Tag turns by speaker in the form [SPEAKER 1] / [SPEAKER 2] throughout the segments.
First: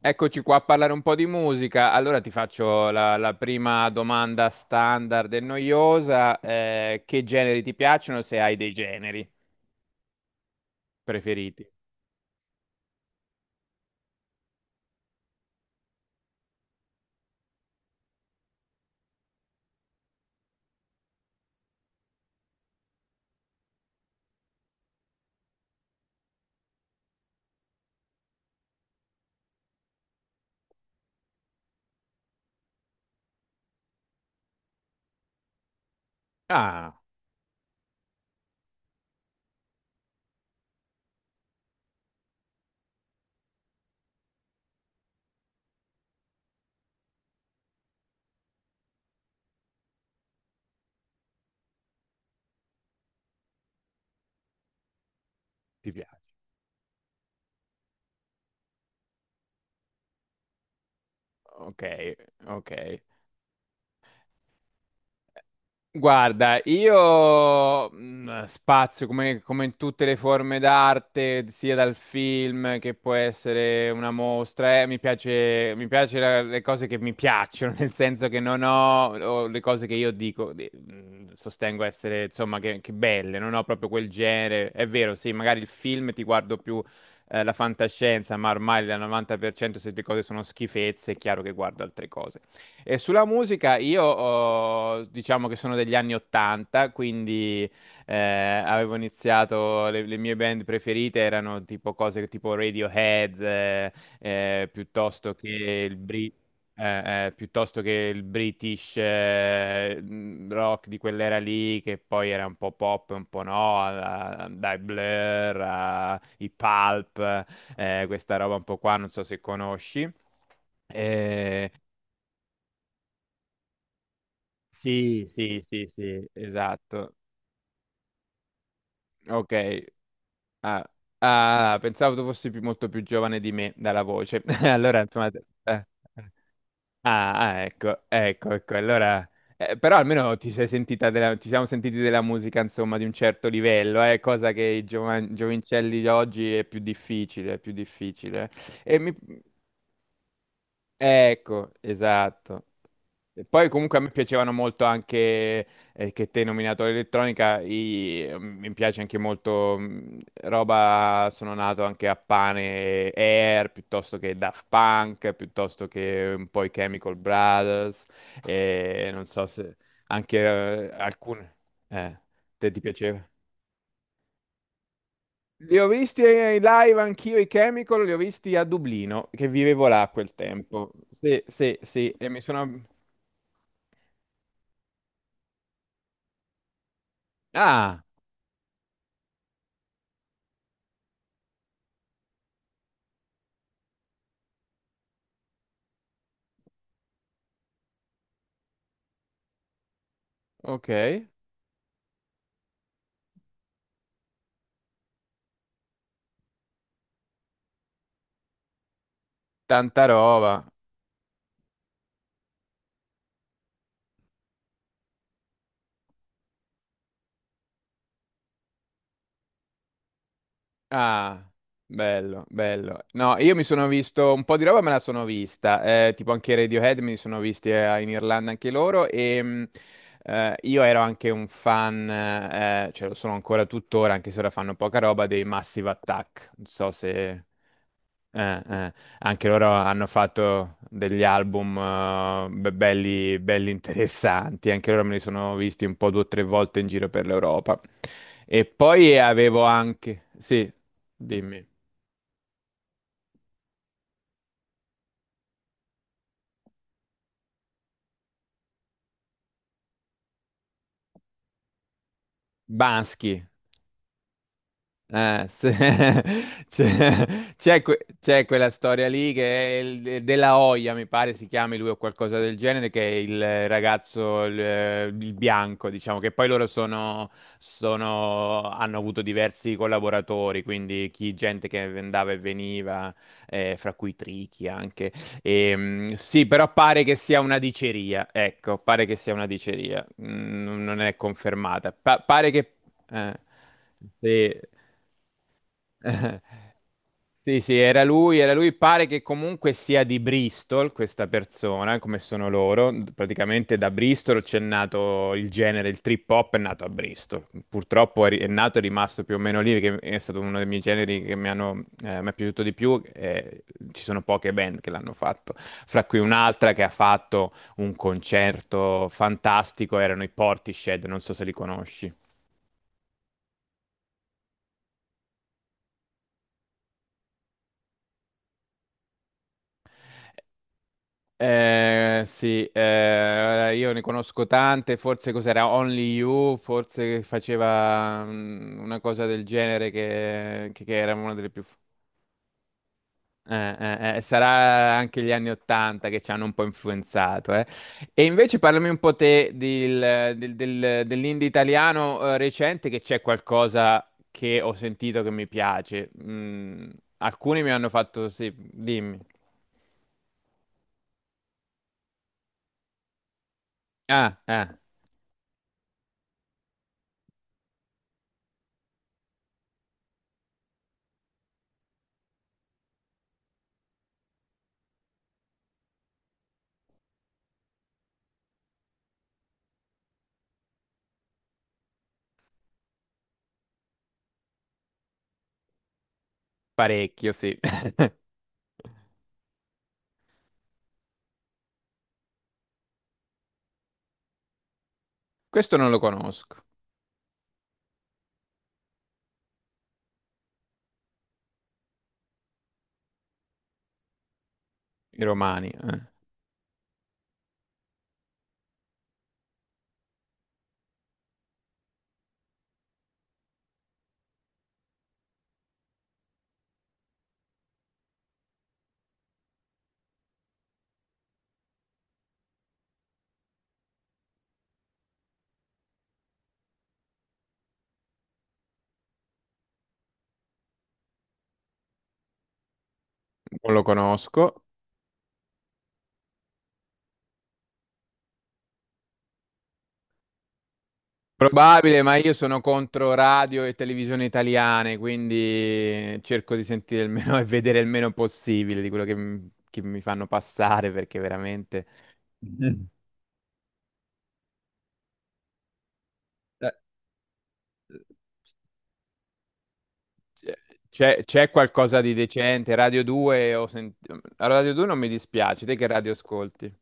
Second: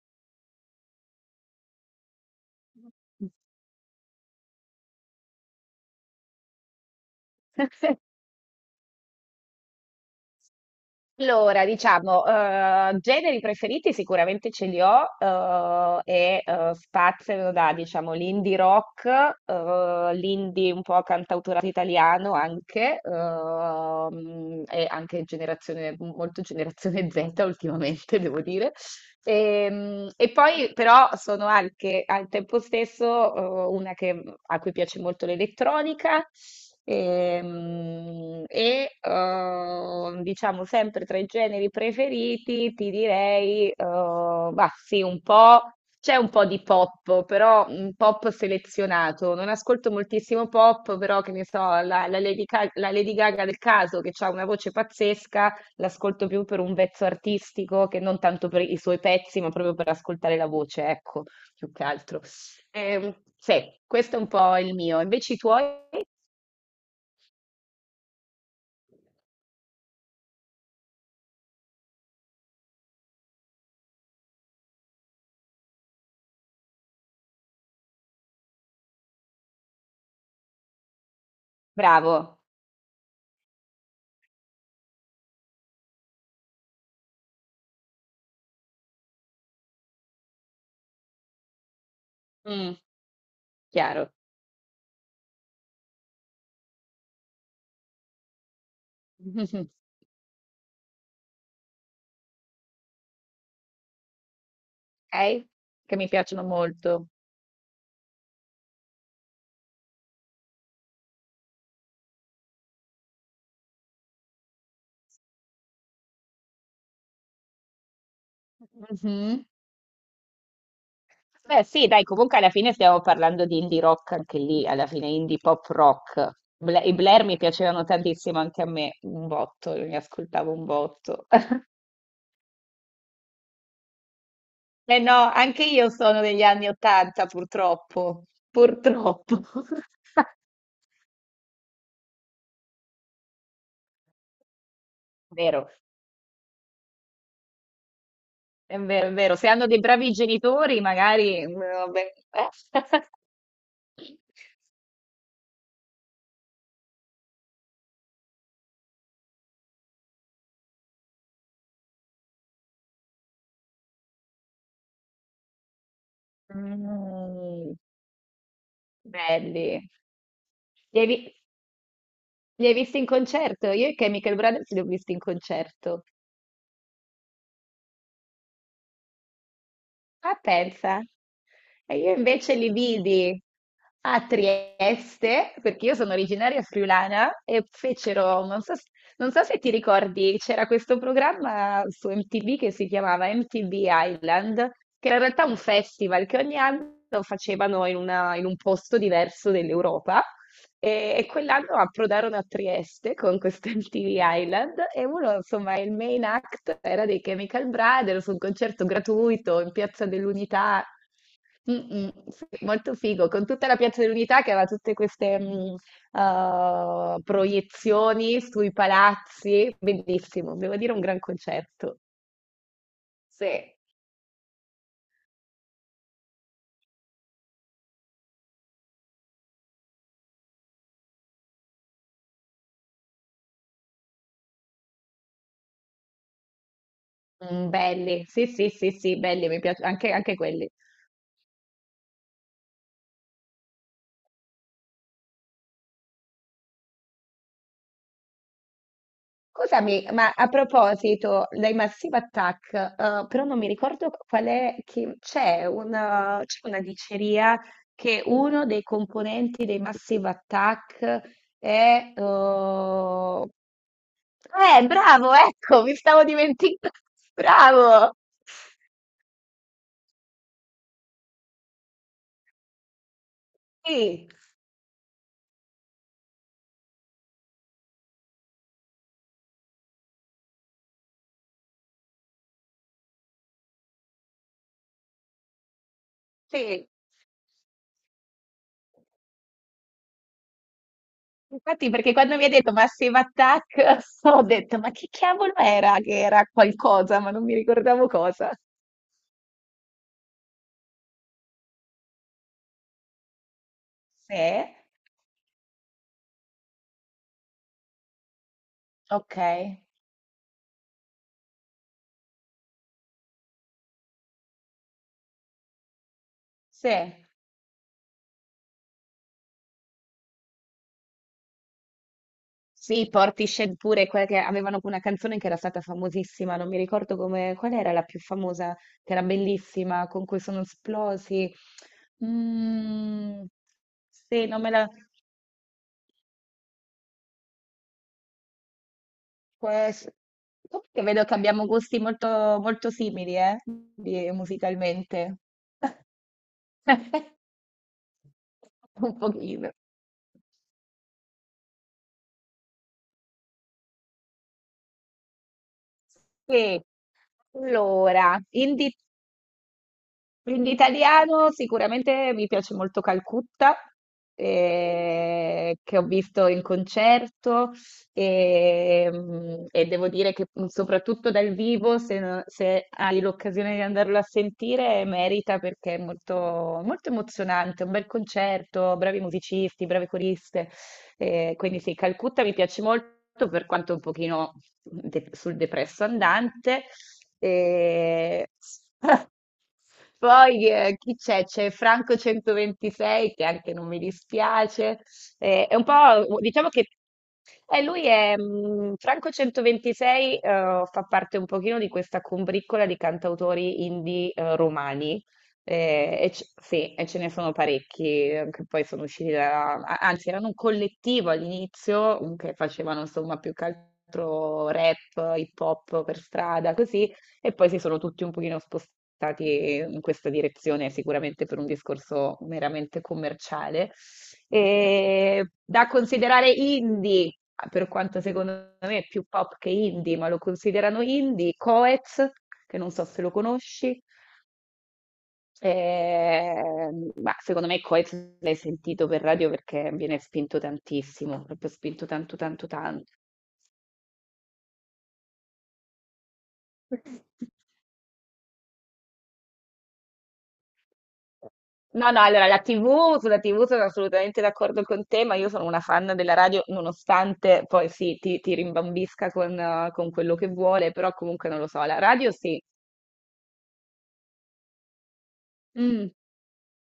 [SPEAKER 1] Eccoci qua a parlare un po' di musica. Allora ti faccio la prima domanda standard e noiosa. Che generi ti piacciono, se hai dei generi
[SPEAKER 2] Allora,
[SPEAKER 1] preferiti?
[SPEAKER 2] diciamo, generi preferiti sicuramente ce li ho spaziano da, diciamo, l'indie rock, l'indie un po' cantautorato italiano anche, e anche generazione, molto generazione Z ultimamente, devo dire. E poi però sono anche al tempo stesso a cui piace molto l'elettronica,
[SPEAKER 1] Ah,
[SPEAKER 2] diciamo sempre tra i generi preferiti ti direi, sì, un po', c'è un po' di pop, però un pop selezionato. Non ascolto moltissimo pop, però che ne so, la la Lady Gaga del caso, che ha una voce pazzesca,
[SPEAKER 1] ti piace.
[SPEAKER 2] l'ascolto più per un pezzo artistico che non tanto per i suoi pezzi, ma proprio per ascoltare la voce, ecco, più
[SPEAKER 1] Ok,
[SPEAKER 2] che altro.
[SPEAKER 1] ok.
[SPEAKER 2] Sì, questo è un po' il mio. Invece i tuoi?
[SPEAKER 1] Guarda, io spazio come, come in tutte le forme d'arte, sia dal film che può essere una mostra, mi piace, mi piace le cose che mi piacciono, nel senso che non ho, o le cose che io dico, sostengo essere,
[SPEAKER 2] Bravo.
[SPEAKER 1] insomma, che belle, non ho proprio quel genere. È vero, sì, magari il film ti guardo più la fantascienza, ma ormai la 90% se le cose sono schifezze, è chiaro che guardo altre cose.
[SPEAKER 2] Mm,
[SPEAKER 1] E sulla musica
[SPEAKER 2] chiaro.
[SPEAKER 1] diciamo che sono degli anni 80, quindi eh, avevo iniziato, le mie band preferite erano tipo cose tipo Radiohead, piuttosto
[SPEAKER 2] Ok?
[SPEAKER 1] che il
[SPEAKER 2] Che mi
[SPEAKER 1] Bri-
[SPEAKER 2] piacciono molto.
[SPEAKER 1] piuttosto che il British rock di quell'era lì, che poi era un po' pop, un po' no, dai Blur, i Pulp, questa roba un po' qua, non so se
[SPEAKER 2] Mhm.
[SPEAKER 1] conosci.
[SPEAKER 2] Beh,
[SPEAKER 1] Eh,
[SPEAKER 2] sì, dai, comunque alla fine stiamo parlando di indie rock anche lì, alla fine
[SPEAKER 1] sì,
[SPEAKER 2] indie
[SPEAKER 1] sì,
[SPEAKER 2] pop
[SPEAKER 1] sì, sì,
[SPEAKER 2] rock. I
[SPEAKER 1] esatto.
[SPEAKER 2] Blair mi piacevano tantissimo anche a me, un
[SPEAKER 1] Ok.
[SPEAKER 2] botto, li ascoltavo un
[SPEAKER 1] Ah,
[SPEAKER 2] botto.
[SPEAKER 1] ah, pensavo tu fossi molto più giovane di me dalla voce.
[SPEAKER 2] Eh
[SPEAKER 1] Allora, insomma.
[SPEAKER 2] no, anche io sono degli anni Ottanta,
[SPEAKER 1] Ah, ah, ecco,
[SPEAKER 2] purtroppo.
[SPEAKER 1] ecco, ecco. Allora,
[SPEAKER 2] Purtroppo.
[SPEAKER 1] però almeno ti sei sentita ci siamo sentiti della musica, insomma, di un certo livello, cosa che i
[SPEAKER 2] Vero,
[SPEAKER 1] giovincelli di oggi è più difficile, è più difficile.
[SPEAKER 2] è
[SPEAKER 1] E
[SPEAKER 2] vero, è
[SPEAKER 1] mi.
[SPEAKER 2] vero. Se hanno dei bravi genitori, magari...
[SPEAKER 1] Ecco,
[SPEAKER 2] vabbè.
[SPEAKER 1] esatto. E poi comunque a me piacevano molto anche, che te hai nominato l'elettronica, mi piace anche molto roba, sono nato anche a pane Air, piuttosto che Daft Punk, piuttosto che un po' i Chemical
[SPEAKER 2] Mm,
[SPEAKER 1] Brothers, e non so se
[SPEAKER 2] belli.
[SPEAKER 1] anche
[SPEAKER 2] Li hai, vi-
[SPEAKER 1] alcune. Eh,
[SPEAKER 2] Li
[SPEAKER 1] te
[SPEAKER 2] hai
[SPEAKER 1] ti
[SPEAKER 2] visti in
[SPEAKER 1] piaceva?
[SPEAKER 2] concerto? Io e Chemical Brothers li ho visti in
[SPEAKER 1] Li ho
[SPEAKER 2] concerto.
[SPEAKER 1] visti in live anch'io i Chemical, li ho visti a Dublino, che vivevo là a quel
[SPEAKER 2] Ah,
[SPEAKER 1] tempo.
[SPEAKER 2] pensa.
[SPEAKER 1] Sì, sì,
[SPEAKER 2] E
[SPEAKER 1] sì,
[SPEAKER 2] io
[SPEAKER 1] e mi
[SPEAKER 2] invece li
[SPEAKER 1] sono.
[SPEAKER 2] vidi a Trieste, perché io sono originaria friulana, e
[SPEAKER 1] Ah,
[SPEAKER 2] fecero, non so, non so se ti ricordi, c'era questo programma su MTV che si chiamava MTV Island, che era in realtà un festival che ogni anno facevano in un posto diverso dell'Europa. E
[SPEAKER 1] ok.
[SPEAKER 2] quell'anno approdarono a Trieste con questo MTV Island e uno, insomma, il main act era dei Chemical Brothers, un concerto gratuito in
[SPEAKER 1] Tanta
[SPEAKER 2] Piazza
[SPEAKER 1] roba.
[SPEAKER 2] dell'Unità. Mm, mm, sì, molto figo, con tutta la Piazza dell'Unità che aveva tutte queste proiezioni sui palazzi, bellissimo, devo dire un gran
[SPEAKER 1] Ah,
[SPEAKER 2] concerto.
[SPEAKER 1] bello, bello. No, io mi
[SPEAKER 2] Sì.
[SPEAKER 1] sono visto un po' di roba, me la sono vista. Tipo anche i Radiohead me li sono visti in Irlanda anche loro. E io ero anche un fan, cioè lo sono ancora tuttora, anche se ora fanno poca roba, dei Massive Attack. Non so se.
[SPEAKER 2] Mm, belli, sì,
[SPEAKER 1] Eh,
[SPEAKER 2] sì, sì,
[SPEAKER 1] eh.
[SPEAKER 2] sì,
[SPEAKER 1] Anche
[SPEAKER 2] belli, mi
[SPEAKER 1] loro
[SPEAKER 2] piace
[SPEAKER 1] hanno
[SPEAKER 2] anche, anche quelli.
[SPEAKER 1] fatto degli album belli, belli interessanti, anche loro me li sono visti un po' due o tre volte in giro per l'Europa. E poi avevo
[SPEAKER 2] Scusami,
[SPEAKER 1] anche,
[SPEAKER 2] ma a
[SPEAKER 1] sì,
[SPEAKER 2] proposito
[SPEAKER 1] dimmi.
[SPEAKER 2] dei Massive Attack, però non mi ricordo qual è, che c'è una diceria che uno dei componenti dei Massive Attack è...
[SPEAKER 1] Bansky.
[SPEAKER 2] bravo,
[SPEAKER 1] Eh, se-
[SPEAKER 2] ecco, mi stavo dimenticando.
[SPEAKER 1] c'è c'è- que-
[SPEAKER 2] Bravo!
[SPEAKER 1] c'è quella storia lì che è della Hoya, mi pare si chiami lui o qualcosa del genere, che è il
[SPEAKER 2] Sì,
[SPEAKER 1] ragazzo, il bianco, diciamo, che poi loro sono, hanno avuto diversi collaboratori, quindi chi, gente che andava e veniva, fra cui Tricky anche. E, sì, però
[SPEAKER 2] sì.
[SPEAKER 1] pare che sia una diceria, ecco, pare che sia una diceria. Non è
[SPEAKER 2] Infatti,
[SPEAKER 1] confermata.
[SPEAKER 2] perché quando mi ha
[SPEAKER 1] Pare
[SPEAKER 2] detto
[SPEAKER 1] che.
[SPEAKER 2] Massive
[SPEAKER 1] Eh,
[SPEAKER 2] Attack, ho
[SPEAKER 1] sì.
[SPEAKER 2] detto, ma che cavolo era? Che era qualcosa, ma non mi
[SPEAKER 1] Sì, sì, era
[SPEAKER 2] ricordavo
[SPEAKER 1] lui,
[SPEAKER 2] cosa.
[SPEAKER 1] era lui. Pare che comunque sia di Bristol questa persona, come sono loro. Praticamente da
[SPEAKER 2] Sì.
[SPEAKER 1] Bristol c'è nato il genere, il trip hop è nato a Bristol. Purtroppo è nato e rimasto più
[SPEAKER 2] Ok,
[SPEAKER 1] o meno lì, che è stato uno dei miei generi che mi hanno, mi è piaciuto di più. Ci sono poche band che l'hanno fatto, fra cui un'altra che ha
[SPEAKER 2] sì,
[SPEAKER 1] fatto un concerto fantastico, erano i Portishead, non so se li conosci.
[SPEAKER 2] sì, Portishead pure, quella che avevano una canzone che era stata famosissima, non mi ricordo come, qual era la più famosa, che era bellissima, con cui sono esplosi.
[SPEAKER 1] Sì,
[SPEAKER 2] Mm,
[SPEAKER 1] io ne conosco
[SPEAKER 2] sì, non me la...
[SPEAKER 1] tante, forse cos'era Only You, forse che faceva una cosa del genere
[SPEAKER 2] Quest...
[SPEAKER 1] che
[SPEAKER 2] Comunque
[SPEAKER 1] era
[SPEAKER 2] vedo che
[SPEAKER 1] una delle più.
[SPEAKER 2] abbiamo gusti molto, molto simili,
[SPEAKER 1] Sarà anche gli
[SPEAKER 2] musicalmente.
[SPEAKER 1] anni Ottanta che ci hanno un po' influenzato. E invece parlami un
[SPEAKER 2] Un
[SPEAKER 1] po' te
[SPEAKER 2] pochino.
[SPEAKER 1] dell'indie italiano recente, che c'è qualcosa che ho sentito che mi piace.
[SPEAKER 2] Sì,
[SPEAKER 1] Alcuni mi hanno fatto.
[SPEAKER 2] allora,
[SPEAKER 1] Sì,
[SPEAKER 2] indie
[SPEAKER 1] dimmi.
[SPEAKER 2] quindi italiano, sicuramente mi piace molto Calcutta,
[SPEAKER 1] Ah,
[SPEAKER 2] che ho visto in concerto e, e devo dire che soprattutto dal vivo, se hai l'occasione di andarlo a sentire, merita, perché è molto, molto emozionante, un bel concerto, bravi musicisti, brave coriste. Quindi sì, Calcutta mi piace molto, per quanto un pochino sul depresso andante.
[SPEAKER 1] parecchio, sì.
[SPEAKER 2] E... Poi chi c'è? C'è Franco 126 che anche non mi dispiace. È
[SPEAKER 1] Questo
[SPEAKER 2] un
[SPEAKER 1] non lo
[SPEAKER 2] po',
[SPEAKER 1] conosco,
[SPEAKER 2] diciamo che lui è Franco 126, fa parte un pochino di questa combriccola di cantautori indie
[SPEAKER 1] i
[SPEAKER 2] romani.
[SPEAKER 1] romani, eh.
[SPEAKER 2] E sì, e ce ne sono parecchi che poi sono usciti da, anzi, erano un collettivo all'inizio che facevano insomma più che altro rap, hip hop per strada, così. E poi si sono tutti un pochino spostati in questa direzione, sicuramente per un discorso meramente commerciale. E da considerare indie, per quanto secondo me è più pop che indie, ma lo considerano indie, Coez, che non so se lo
[SPEAKER 1] Non lo
[SPEAKER 2] conosci.
[SPEAKER 1] conosco.
[SPEAKER 2] Ma secondo me Coez l'hai sentito per radio, perché viene spinto tantissimo, proprio
[SPEAKER 1] Probabile,
[SPEAKER 2] spinto
[SPEAKER 1] ma io
[SPEAKER 2] tanto,
[SPEAKER 1] sono
[SPEAKER 2] tanto, tanto.
[SPEAKER 1] contro radio e televisione italiane, quindi cerco di sentire il meno e vedere il meno possibile di quello che, che mi fanno passare, perché veramente
[SPEAKER 2] No, no, allora la TV, sulla TV sono assolutamente d'accordo con te, ma io sono una fan della radio,
[SPEAKER 1] eh,
[SPEAKER 2] nonostante poi sì, ti rimbambisca con quello che
[SPEAKER 1] c'è
[SPEAKER 2] vuole, però
[SPEAKER 1] c'è-
[SPEAKER 2] comunque
[SPEAKER 1] c'è
[SPEAKER 2] non lo so, la
[SPEAKER 1] qualcosa di
[SPEAKER 2] radio sì.
[SPEAKER 1] decente. Radio 2 non mi dispiace, te che
[SPEAKER 2] Mm.
[SPEAKER 1] radio ascolti?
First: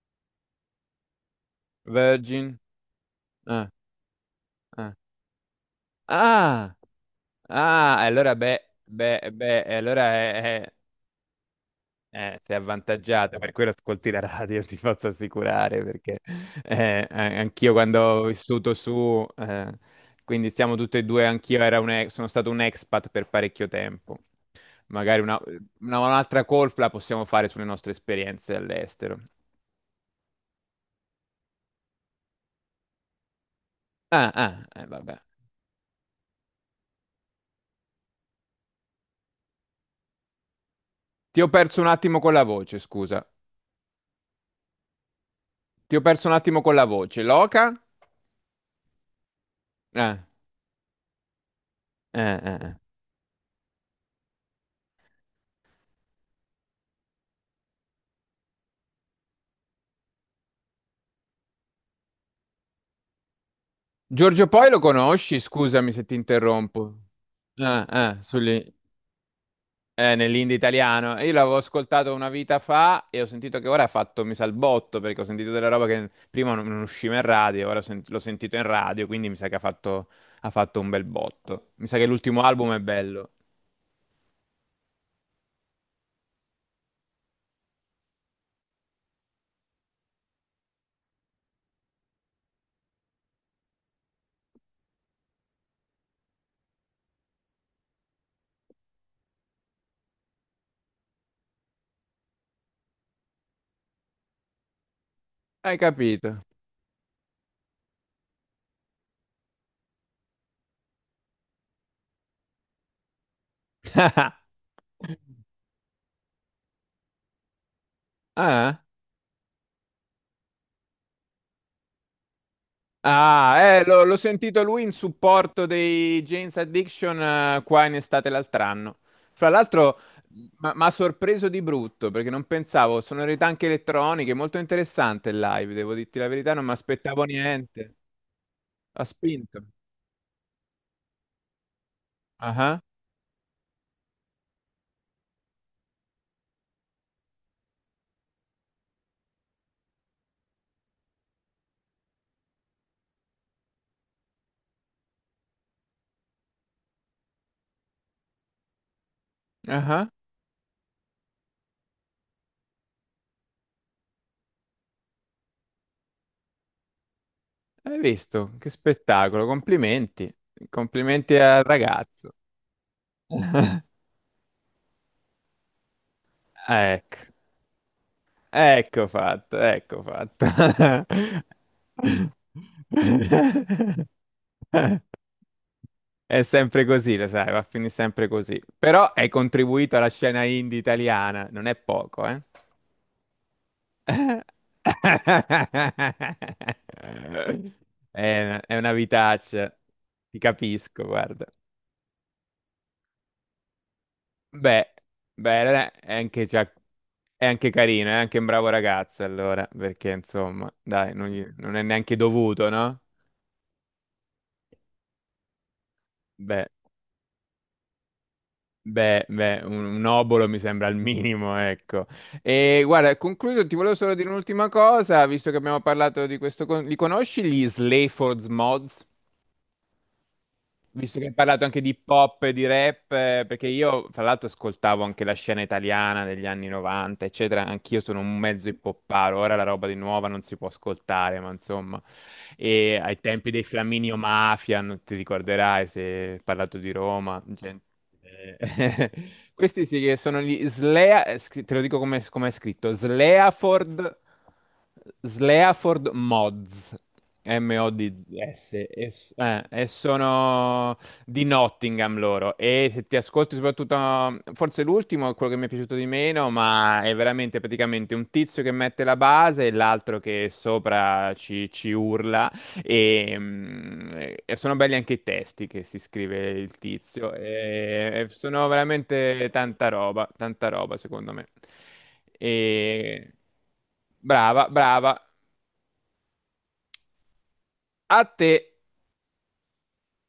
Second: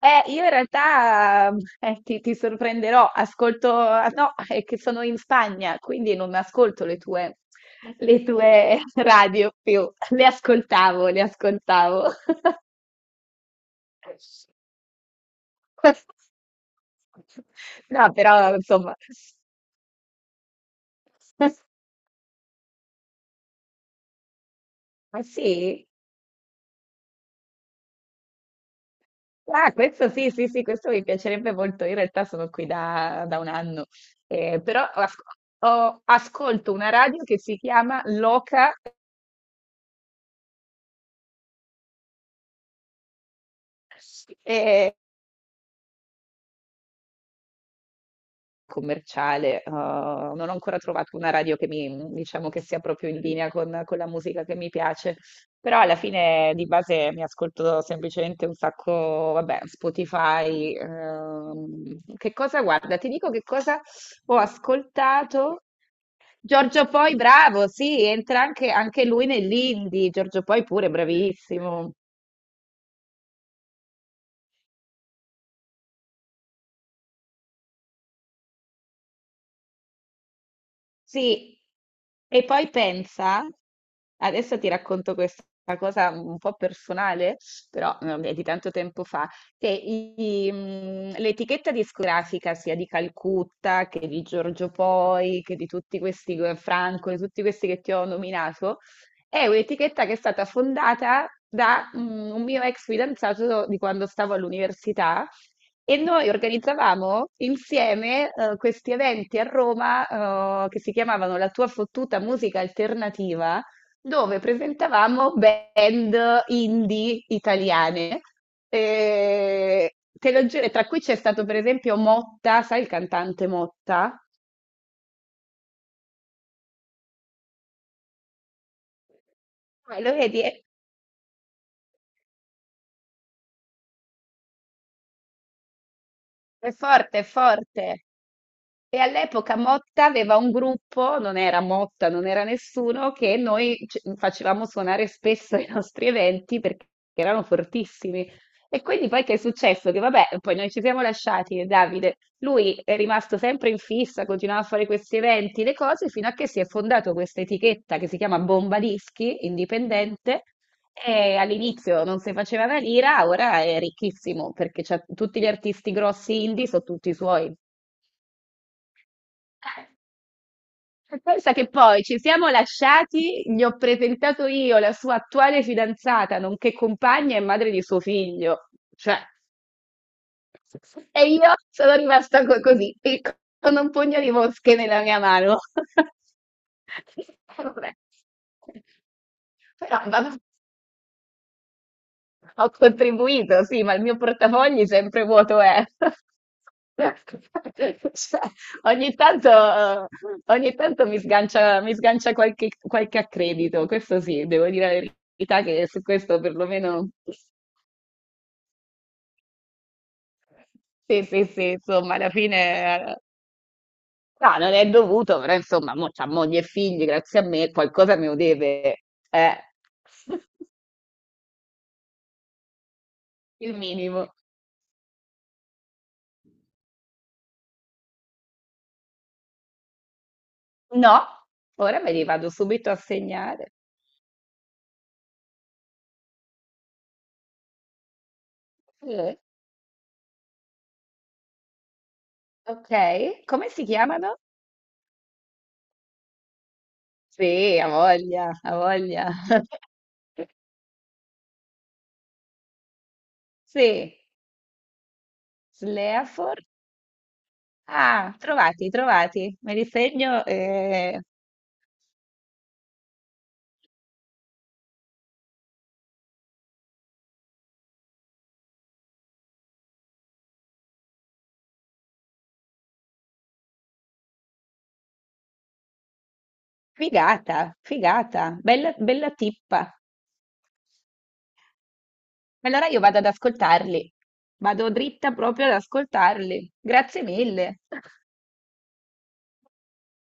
[SPEAKER 2] Io in realtà ti
[SPEAKER 1] Virgin?
[SPEAKER 2] sorprenderò,
[SPEAKER 1] Ah,
[SPEAKER 2] ascolto, ah, no, è che
[SPEAKER 1] ah,
[SPEAKER 2] sono in Spagna, quindi non mi
[SPEAKER 1] ah,
[SPEAKER 2] ascolto
[SPEAKER 1] ah,
[SPEAKER 2] le
[SPEAKER 1] allora beh,
[SPEAKER 2] tue
[SPEAKER 1] beh,
[SPEAKER 2] radio
[SPEAKER 1] beh,
[SPEAKER 2] più,
[SPEAKER 1] allora
[SPEAKER 2] le
[SPEAKER 1] è.
[SPEAKER 2] ascoltavo, le ascoltavo.
[SPEAKER 1] Sei avvantaggiata, per quello ascolti la radio, ti posso assicurare, perché anch'io quando
[SPEAKER 2] No,
[SPEAKER 1] ho
[SPEAKER 2] però
[SPEAKER 1] vissuto
[SPEAKER 2] insomma.
[SPEAKER 1] su, quindi siamo tutti e due, anch'io era un sono stato un expat per parecchio tempo. Magari
[SPEAKER 2] Ah sì?
[SPEAKER 1] un'altra call la possiamo fare sulle nostre esperienze all'estero.
[SPEAKER 2] Ah, questo sì, sì, sì, questo mi piacerebbe molto. Io in realtà sono qui da, da un anno.
[SPEAKER 1] Ah, ah,
[SPEAKER 2] Però
[SPEAKER 1] vabbè.
[SPEAKER 2] ascolto una radio che si chiama Loca,
[SPEAKER 1] Ti ho perso un attimo con la voce, scusa.
[SPEAKER 2] eh,
[SPEAKER 1] Ti ho perso un attimo con la voce. Loca?
[SPEAKER 2] commerciale,
[SPEAKER 1] Eh,
[SPEAKER 2] non ho ancora trovato una radio che mi
[SPEAKER 1] eh,
[SPEAKER 2] diciamo
[SPEAKER 1] eh.
[SPEAKER 2] che
[SPEAKER 1] eh.
[SPEAKER 2] sia proprio in linea con la musica che mi piace, però alla fine di base mi ascolto semplicemente un sacco, vabbè, Spotify, che cosa guarda, ti dico che cosa ho
[SPEAKER 1] Giorgio Poi lo conosci?
[SPEAKER 2] ascoltato.
[SPEAKER 1] Scusami se ti
[SPEAKER 2] Giorgio
[SPEAKER 1] interrompo.
[SPEAKER 2] Poi, bravo,
[SPEAKER 1] Ah,
[SPEAKER 2] sì,
[SPEAKER 1] ah,
[SPEAKER 2] entra anche anche lui nell'indie,
[SPEAKER 1] Eh,
[SPEAKER 2] Giorgio
[SPEAKER 1] nell'indie
[SPEAKER 2] Poi pure
[SPEAKER 1] italiano. Io l'avevo
[SPEAKER 2] bravissimo.
[SPEAKER 1] ascoltato una vita fa e ho sentito che ora ha fatto mi sa il botto perché ho sentito della roba che prima non usciva in radio, ora l'ho sentito in radio, quindi mi sa che ha fatto un bel
[SPEAKER 2] Sì,
[SPEAKER 1] botto. Mi sa che l'ultimo
[SPEAKER 2] e poi
[SPEAKER 1] album è bello.
[SPEAKER 2] pensa, adesso ti racconto questa cosa un po' personale, però vabbè, di tanto tempo fa, che l'etichetta discografica sia di Calcutta che di Giorgio Poi, che di tutti questi, Franco, di tutti questi che ti ho nominato, è un'etichetta che è stata fondata da un mio ex fidanzato di quando stavo all'università.
[SPEAKER 1] Hai
[SPEAKER 2] E
[SPEAKER 1] capito?
[SPEAKER 2] noi organizzavamo insieme questi eventi a Roma che si chiamavano La tua fottuta musica alternativa, dove presentavamo band indie italiane.
[SPEAKER 1] Ah?
[SPEAKER 2] E te lo giuro, tra cui c'è stato per esempio Motta, sai il cantante
[SPEAKER 1] Ah, l'ho
[SPEAKER 2] Motta?
[SPEAKER 1] l'ho sentito lui in supporto dei Jane's Addiction qua in estate l'altro anno. Fra l'altro,
[SPEAKER 2] Lo vedi?
[SPEAKER 1] mi ha sorpreso di brutto perché non pensavo, sonorità anche elettroniche, molto interessante il live, devo dirti la verità, non
[SPEAKER 2] È
[SPEAKER 1] mi
[SPEAKER 2] forte,
[SPEAKER 1] aspettavo
[SPEAKER 2] è
[SPEAKER 1] niente.
[SPEAKER 2] forte. E
[SPEAKER 1] Ha
[SPEAKER 2] all'epoca
[SPEAKER 1] spinto.
[SPEAKER 2] Motta aveva un gruppo, non era Motta, non era
[SPEAKER 1] Ah,
[SPEAKER 2] nessuno, che facevamo suonare spesso ai nostri eventi perché erano fortissimi. E quindi poi che è successo? Che vabbè, poi noi ci siamo lasciati, e Davide, lui è rimasto sempre in fissa, continuava a fare questi eventi, le cose, fino a che si è fondato questa etichetta che si chiama Bomba Dischi,
[SPEAKER 1] ah, ah.
[SPEAKER 2] indipendente, e all'inizio non si faceva una lira, ora è ricchissimo perché c'ha tutti gli artisti grossi indie, sono tutti suoi.
[SPEAKER 1] Hai visto? Che spettacolo, complimenti.
[SPEAKER 2] E
[SPEAKER 1] Complimenti
[SPEAKER 2] pensa
[SPEAKER 1] al
[SPEAKER 2] che poi ci
[SPEAKER 1] ragazzo.
[SPEAKER 2] siamo lasciati, gli ho presentato io la sua attuale fidanzata, nonché
[SPEAKER 1] Ecco,
[SPEAKER 2] compagna e madre di suo figlio.
[SPEAKER 1] ecco
[SPEAKER 2] Cioè,
[SPEAKER 1] fatto, ecco fatto.
[SPEAKER 2] e io sono rimasta co- così, e con un pugno di mosche nella mia mano.
[SPEAKER 1] È sempre così, lo sai, va a finire
[SPEAKER 2] Vabbè.
[SPEAKER 1] sempre così. Però hai contribuito
[SPEAKER 2] Però
[SPEAKER 1] alla
[SPEAKER 2] vabbè.
[SPEAKER 1] scena indie italiana, non è poco, eh?
[SPEAKER 2] Ho contribuito, sì, ma il mio portafogli sempre vuoto è. Cioè,
[SPEAKER 1] È una
[SPEAKER 2] ogni tanto,
[SPEAKER 1] vitaccia,
[SPEAKER 2] eh,
[SPEAKER 1] ti
[SPEAKER 2] ogni
[SPEAKER 1] capisco,
[SPEAKER 2] tanto
[SPEAKER 1] guarda.
[SPEAKER 2] mi sgancia qualche, qualche accredito, questo sì, devo
[SPEAKER 1] Beh,
[SPEAKER 2] dire la
[SPEAKER 1] beh,
[SPEAKER 2] verità che
[SPEAKER 1] allora
[SPEAKER 2] su
[SPEAKER 1] è
[SPEAKER 2] questo
[SPEAKER 1] anche, già-
[SPEAKER 2] perlomeno...
[SPEAKER 1] è anche carino, è anche un bravo ragazzo, allora, perché insomma, dai,
[SPEAKER 2] Sì,
[SPEAKER 1] non,
[SPEAKER 2] sì, sì,
[SPEAKER 1] non è
[SPEAKER 2] insomma,
[SPEAKER 1] neanche
[SPEAKER 2] alla
[SPEAKER 1] dovuto, no?
[SPEAKER 2] fine... no, non è dovuto, però insomma, mo c'ha moglie e
[SPEAKER 1] Beh.
[SPEAKER 2] figli, grazie a me, qualcosa me lo deve,
[SPEAKER 1] Beh,
[SPEAKER 2] eh.
[SPEAKER 1] beh, un obolo mi sembra il minimo, ecco. E guarda, concluso, ti
[SPEAKER 2] Il
[SPEAKER 1] volevo solo
[SPEAKER 2] minimo.
[SPEAKER 1] dire un'ultima cosa, visto che abbiamo parlato di questo. Li conosci gli Slayford's Mods?
[SPEAKER 2] No,
[SPEAKER 1] Visto che hai parlato anche di
[SPEAKER 2] ora me li
[SPEAKER 1] pop e
[SPEAKER 2] vado
[SPEAKER 1] di
[SPEAKER 2] subito a
[SPEAKER 1] rap, perché
[SPEAKER 2] segnare.
[SPEAKER 1] io, tra l'altro, ascoltavo anche la scena italiana degli anni 90, eccetera. Anch'io sono un mezzo
[SPEAKER 2] Eh.
[SPEAKER 1] hippopparo, ora la roba di nuova non si può ascoltare, ma insomma. E ai
[SPEAKER 2] Ok,
[SPEAKER 1] tempi dei
[SPEAKER 2] come si
[SPEAKER 1] Flaminio
[SPEAKER 2] chiamano?
[SPEAKER 1] Mafia, non ti ricorderai se hai parlato di Roma,
[SPEAKER 2] Sì,
[SPEAKER 1] gente
[SPEAKER 2] ha voglia, ha
[SPEAKER 1] eh,
[SPEAKER 2] voglia.
[SPEAKER 1] Questi sì che sono te lo dico come, è scritto, Sleaford,
[SPEAKER 2] Sì,
[SPEAKER 1] Sleaford
[SPEAKER 2] Sleafor.
[SPEAKER 1] Mods,
[SPEAKER 2] Ah,
[SPEAKER 1] M-O-D-S, e,
[SPEAKER 2] trovati,
[SPEAKER 1] s-
[SPEAKER 2] trovati.
[SPEAKER 1] eh,
[SPEAKER 2] Me li
[SPEAKER 1] e
[SPEAKER 2] segno.
[SPEAKER 1] sono di Nottingham loro. E se ti ascolti soprattutto, forse l'ultimo è quello che mi è piaciuto di meno, ma è veramente praticamente un tizio che mette la base e l'altro che sopra ci urla. Ehm, E, mm, e sono belli anche i testi che si scrive il tizio.
[SPEAKER 2] Figata,
[SPEAKER 1] E
[SPEAKER 2] figata,
[SPEAKER 1] sono
[SPEAKER 2] bella, bella
[SPEAKER 1] veramente
[SPEAKER 2] tippa.
[SPEAKER 1] tanta roba secondo me.
[SPEAKER 2] Allora io vado ad
[SPEAKER 1] E,
[SPEAKER 2] ascoltarli.
[SPEAKER 1] brava,
[SPEAKER 2] Vado
[SPEAKER 1] brava.
[SPEAKER 2] dritta proprio ad ascoltarli. Grazie mille.
[SPEAKER 1] A te.